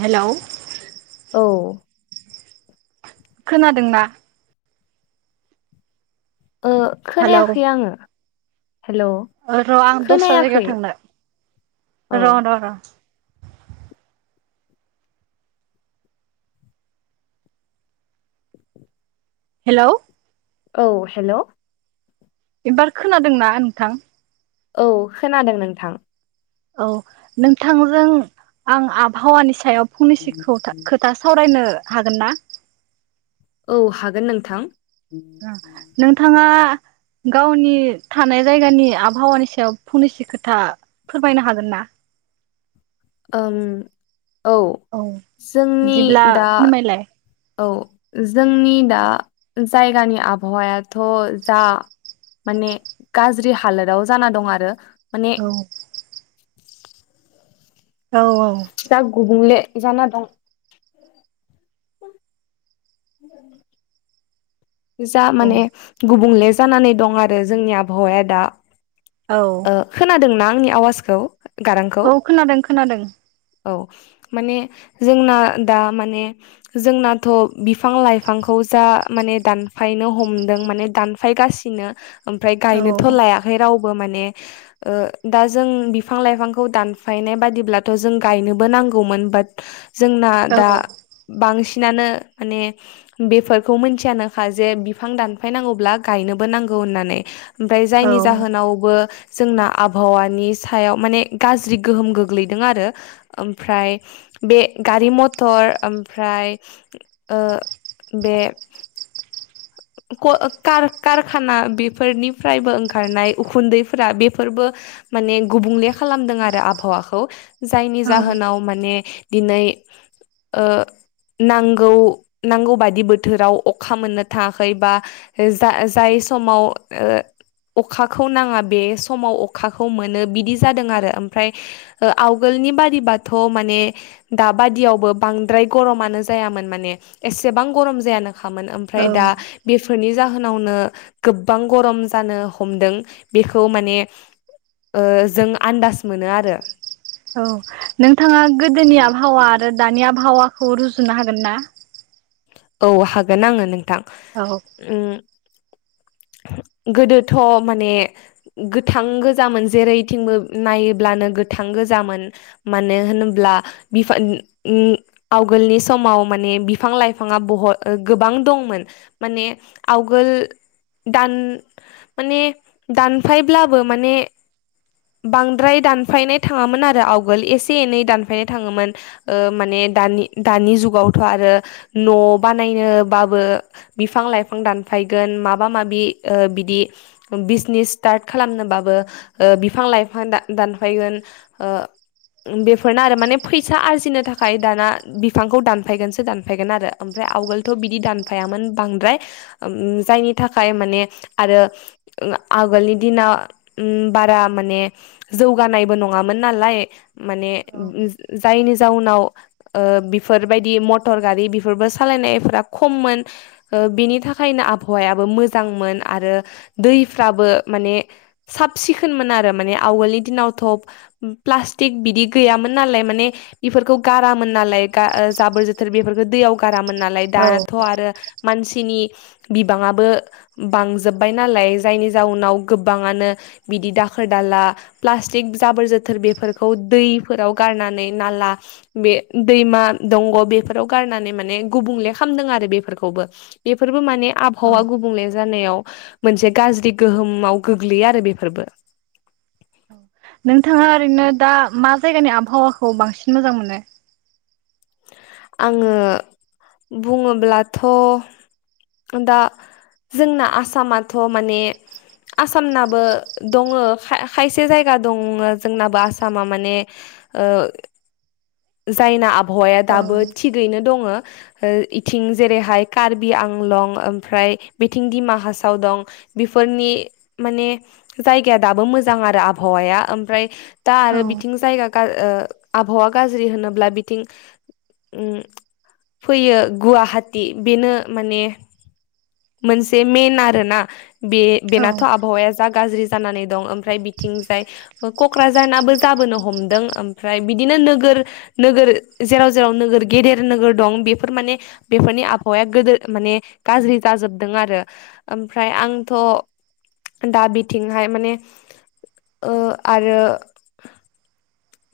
Hello औ खोनादोंना? ओ हेलौ खोनायाखै आङो। हेल' र' आं दस्रा खोनायाखै जायगायाव थांनो औ र' र' र' हेलौ औ हेलौ एबार खोनादों ना नोंथां? औ खोनादों नोंथां। औ नोंथांजों आं आबहावानि सायाव फंनैसो खौथा खोथा सावरायनो हागोन ना? औ हागोन नोंथां। नोंथाङा? गावनि थानाय जायगानि आबहावानि सायाव फंनैसो खोथा फोरमायनो हागोन ना? [inaudible] ओं! औ जोंनि बिदिब्ला दा फोरमायलाय औ जों आंनि दा जायगानि आबहावायाथ जा माने गाज्रि हालोदाव जाना दं आरो माने औ। औ औ जा गुबुंले जाना दं। जा माने औ गुबुंले जानानै दं आरो जोंनि आबहावाया दा। औ ओ खोनादोंना आंनि आवाजखौ? गारांखौ औ खोनादों खोनादों। औ माने जोंना दा माने जोंनाथ बिफां लाइफांखौ जा माने दानफायनो हमदों माने दानफायगासिनो ओमफ्राय औ गायनोथ लायाखै रावबो माने ओ दा जों बिफां लाइफांखौ दानफायनाय बादिब्लाथ जों गायनोबो नांगौमोन। बाट जोंना औ दा बांसि नानो माने बेफोरखौ मिथियानोखा जे बिफां दानफायनांगौब्ला गायनोबो नांगौ। होननानै ओमफ्राय औ जायनि जाहोनावबो जोंना आबहावानि सायाव माने गाज्रि गोहोम गोग्लैदों आरो ओमफ्राय बे गारि मथर ओमफ्राय ओ बे ख कार कारखाना बेफोरनिफ्रायबो ओंखारनाय उखुन्दैफ्रा बेफोरबो माने गुबुंले खालामदों आरो आबहावाखौ जायनि औ जाहोनाव माने---! दिनै ओ नांगौ नांगौ बायदि बोथोराव अखा मोननो था खै बा जा जाय समाव ओ अखाखौ नाङा बे समाव अखाखौ मोनो बिदि जादों आरो ओमफ्राय ओ आवगोल----! नि बादिबाथ माने दाबादियावबो बांद्राय गरमानो जायामोन माने बां गरम जायानोखामोन ओमफ्राय दा औ बेनि जाहोनावनो गोबां गरम जानो हमदों बेखौ माने ओ जों आन्दाज मोनो आरो। औ नोंथाङा गोदोनि आबहावा आरो दानि आबहावा खौ रुजुनो हागोन ना? औ हागोन आङो नोंथां औ ओ। [inaudible] गोदोथ माने गोथां गोजामोन जेरैथिंबो नायोब्लानो गोथां गोजामोन मानो होनोब्ला बिफांनि ओ आवगोलनि समाव ! माने बिफां लाइफाङा बहथ आरो गोबां दंमोन। माने आवगोल आव। दान माने दानफायब्लाबो माने। बांद्राय दानफायनाय थाङामोन आरो आवगोल एसे एनै दानफायनाय थाङोमोन ओ माने बे दानि दानि जुगावथ आरो न बानायनोबाबो बिफां लाइफां दानफायगोन माबा माबि बिदि बिजनेस स्टार्ट खालामनोबाबो बिफां लाइफां दानफैगोन बेफोरनो आरो माने फैसा आरजिनो थाखाय दाना बिफांखौ दानफायगोनसो दागोन। फ्राय आवगोलथ' बिदि दानफायोन बांद्राय जायनि थाखाय मान आरो आगोलनि दिना बारा माने जौगानायबो नङामोन न! मान जायनि जाउनाव बेफोरबायदि मटर गारि बेफोरबो सालायनायफोरा खममोन बेनि थाखायनो आबहावायाबो मोजांमोन। आरो दैफ्राबो माने साब सिखोनमोन आरो माने आवगोलनि दिनावथ' प्लास्टिक बिदि गैयामोन नालाय माने बेफोरखौ गारामोन नालाय जाबोर जोब बेफोरखौ दैयाव गारामोन नालाय औ दानाथ' आरो। मानसिनि बिबाङाबो बांजोब्बाय नालाय जायनि जाउनाव गोबाङानो बिदि दाखोर दाला प्लासटिक जाबोर जोथोर बेफोरखौ दैाव गारनानै ना दैमा दं बेफोराव गारनानै माने गुबुंले खालामदों आरो बेफोरखौबो बेफोरबो माने औ आबहावा गुबुंले जानायाव मोनसे गाज्रि गोहोमाव गोग्लैयो आरो बेफोरबो नोंथाङा ओरैनो दा मा जायगानि आबहावाखौ बांसिन मोजां मोनो आङो बुङोब्लाथ' दा जोंना आसामाथ' माने आसामनाबो दङ खायसे जायगा दङ जोंनाबो आसामा माने जायना आबहावाया औ दाबो थिगैनो दङ इथिं जेरैहाय कार्बि आंलं ओमफ्राय बेथिं दिमा हासाव दं बेफोरनि माने जायगाया दाबो मोजां आरो आबहावाया ओमफ्राय दा औ आरो बिथिं जायगा आबहावा गाज्रि होनोब्ला बिथिं फैयो गुवाहाटि बेनो माने मोनसे मेन आरोना बे औ बेनाथ' आबहावाया जा गाज्रि जानानै दं मफ्राय बिथिंजाय क'क्राझाराबो जाबोनो हमदों ओमफ्राय बिदिनो नो नोगोर जेराव जेराव नोगोर गेदेर नोगोर दं बेफोर माने बेफोरनि आबहावाया गोेदेर माने गाज्रि जाजोबदों आरो ओमफ्राय आंथ' दा बिथिंहाय माने आरो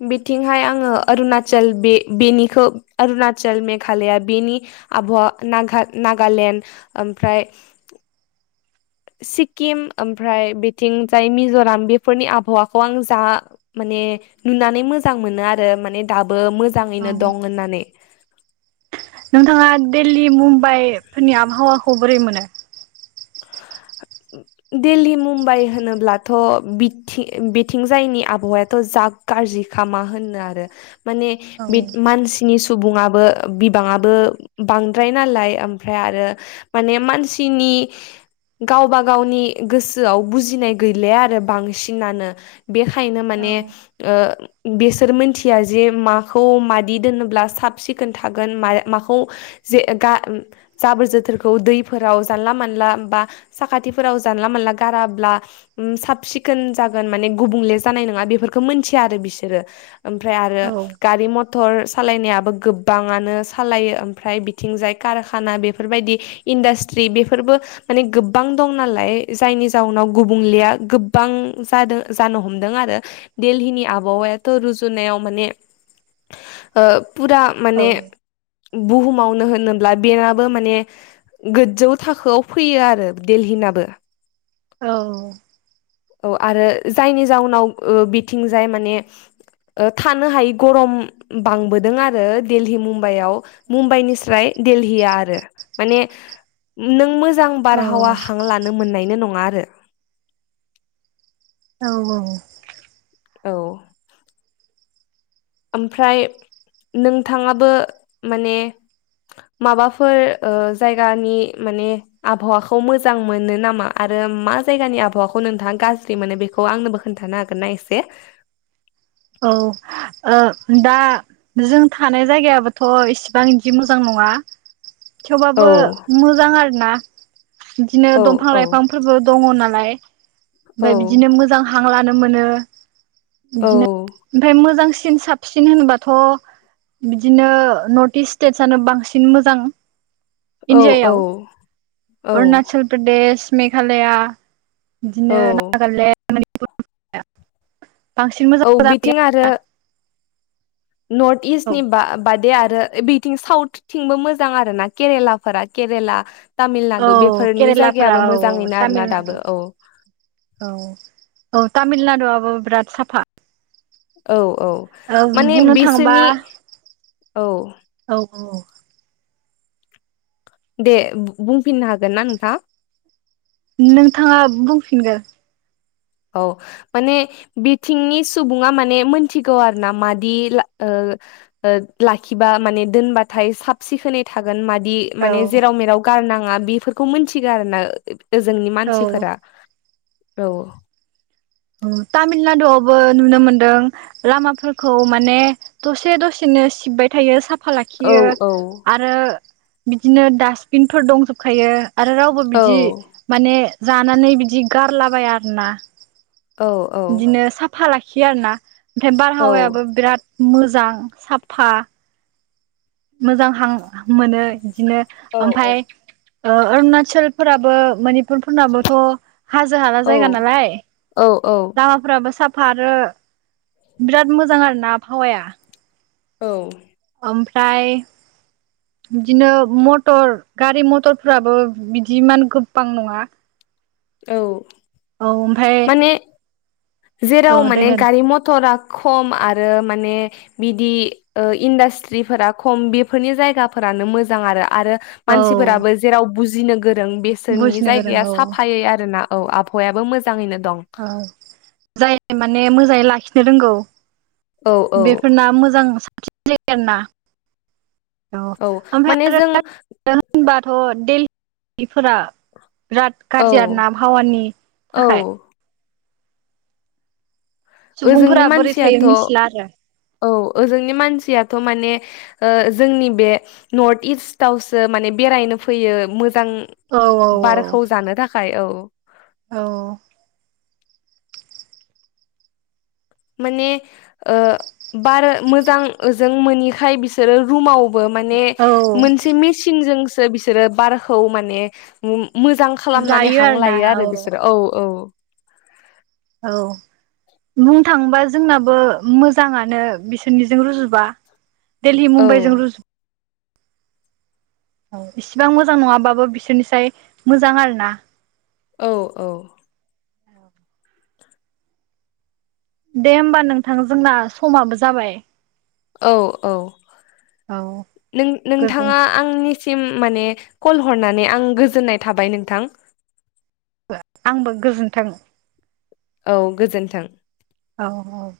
बिथिंहाय आङो अरुणाचल बे बेनिखौ अरुणाचल मेघालया बेनि आब'आ नाग नागालेण्ड ओमफ्राय [inaudible] सिक्किम ओमफ्राय बिथिंजाय मिज'राम बेफोरनि आबहावाखौ आं जा माने नुनानै मोजां मोनो आरो माने दाबो औ मोजाङैनो दं होननानै नोंथाङा दिल्ली मुम्बाइ फोरनि आबहावाखौ बोरै मोनो दिल्ली मुम्बाइ होनोब्लाथ' बि बिथिंजायनि आबहावायाथ' ज गाजिखा मा होननो आरो औ माने सुबुङाबो बिबाङाब़ बांद्राय नालाय ओमफ्राय आरो माने मानसिनि बे गावबा गावनि गोसोआव बुजिनाय गैले आरो बांसिनानो बेखायनो औ माने बिसोर मिथिया जे माखौ मादि दोनोब्ला साब सिखोन थागोन माखौ जाबोर जोथोरखौ दैफोराव जानला मानला बा साखाथिफोराव जानला मोनानला गाराब्ला साब सिखोन जागोन माने गुबुंले जानाय नङा बेफोरखौ मोनथि बिसोरो ओमफ्राय आरो औ गारि मटर सालायनायाबो गोबाङानो सालायो ओमफ्राय बिथिंजाय कारखाना बेफोरबायदि इन्डास्ट्रि बेफोरबो माने गो गोबां दं नालाय जायनि जाउनाव गुबुंलेया गोबां जादों जानो हमदों आरो दिलीनि आबहावायाथ' रुजुनायाव माने फुरा औ माने बुहुमावनो होनोब्ला बेनाबो माने गोजौ थाखोआव फैयो आरो। देलहिनाबो औ। औ आरो जायनि जाउनाव ओ बिथिंजाय माने ओ थानो हायि गरम बांबोदों आरो देलहि मुम्बाइआव मुम्बाइनिस्राय देलहिआ आरो मानो नों मोज जां बारहावा हां लानो मोन्नायनो नङा आरो औ औ औ औ ओमफ्राय नोंथाङाबो माने माबाफोर ओ जायगानि माने आभावाखौ मोजां मोनो नामा आरो मा जायगानि आबहावाखौ नोंथाङा गाज्रि मोनो बेखौ आंनोबो खोन्थानो हागोनना एसे औ ओ दा जों थानाय जायगायाबोथ' इसिबां इदि मोजां नङा औ थेवबाबो मोजां आरो ना बिदिनो औ दंफां औ लाइफांफोरबो दङ' ना लाय औ ओमफाय बिदिनो मोजां हां लानो मोनो औ बिदिनो ओमफाय मोजांसिन साबसिन होनबाथ' बिदिनो नर्थ इस्ट स्टेटसनो बांसिन मोजां इणडियायाव औ औ अरणाचल प्रदेश मेघालया बिदिनो औ नागालेण्ड [unintelligible] बांसिन मोजां औ बिथिं आरो नर्थ इस्टनि औ बा -बाद दे आरो बैथिं साउथथिंबो मोजां आरो ना केरेलाफोरा केरेला तामिल औ नाडु बेफोरनि केरेलाफोरा जायगायाबो औ औ मोजाङैनो आरो ना तामिलनाडु दाबो औ औ औ तामिलनाडुआबो बिराद साफा औ औ औ माने बुंनो थाङोबा बिसोरनि औ औ दे बुंफिननो हागोन ना नोंथां नोंथाङा बुंफिनगोर औ माने बिथिंनि सुबुङा माने मोनथिगौ आरो ना मादि ला ओ ओ लाखिबा माने दोनबाथाय साब सिखोनै थागोन मा दि माने औ जेराव मेराव गारनाङा बेफोरखौ मोनथिगो आरो ना ओजोंनि औ मानसिफोरा औ ओ तामिलनाडुआवबो नुनो मोनदों लामाफोरखौ माने दसे दसेनो नो सिबबाय थायो सा फा औ लाखियो औ आरो बिदिनो डास्टबिनफोर दंजोबखायो आरो रावबो औ बिदि माने जानानै बिदि गारलाबाया आरोना औ औ बिदिनो साफा लाखियो आरो ना ओमफ्राय बारहावायाबो बिराद मोजां साफा मोजां हां मोनो बिदिनो औ ओमफाय ओ ओरणाचलफोराबो माने पुरफोरनाबोथ' हाजो हाला जायगा नालाय औ लामाफोराबो साफ फारो बिराद मोजां आरो ना आबहावाया औ ओमफ्राय बिदिनो मटर गारि मटरफ्राबो बिदिमान गोबां नङा औ औ ओमफाय माने जेराव माने गारि मथरा खम आरो ओ माने बिदि ओ इन्डास्ट्रिफोरा खम बेफोरनि जायगाफोरानो मोजां आरो आरो औ मानसिफोराबो जेराव बुजिनो गोरों बेसोरनि बुजिनो गोरों जायगाया औ साफायै आरोना औ आबहावायाबो मोजाङैनो दं औ जाय माने मोजाङै लाखिनो रोंगौ औ औ बेफोरना मोजां [unintelligible] आरोना औ ओमफ्राय माने आरो जों [unintelligible] होनबाथ' देल [unintelligible] फोरा बिराद औ गाज्रि ना आबहावानि औ थाखाय ओजोंनि सुबुंफोरा बोरै थायो मानसियाथ' मिथिला आरो औ ओजोंनि मानसियाथ' माने ओ-जोंनि बे नर्थ इस्टवसो माने बेरायनो फैयो मोजां औ औ बारखौ जानो थाखाय औ। औ माने ओ-बार मोजांजों मोनैखाय बिसोरो रुमाव बो माने औ मोनसे मिसिनजों बिसोरो बारखौ माने ओम- मोजां खालामनानै जायो हां आरोना लायो औ आरो बिसोरो औ औ। औ बुंनो थाङोबा जोंनाबो मोजाङानो बिसोरनिजों रुजुबा। दिल्ली औ मुम्बाइजों रुजु औ इसिबां मोजां नङाबाबो बिसोरनिसाय मोजां आरो ना। औ औ दे होमबा नोंथां जोंना समाबो जाबाय। औ औ औ नों गोजोन -नोंथाङा आंनि सिम माने कल हरनानै आं गोजोननाय थाबाय नोंथां। आंबो गोजोन्थों। औ गोजोन्थों औ औ।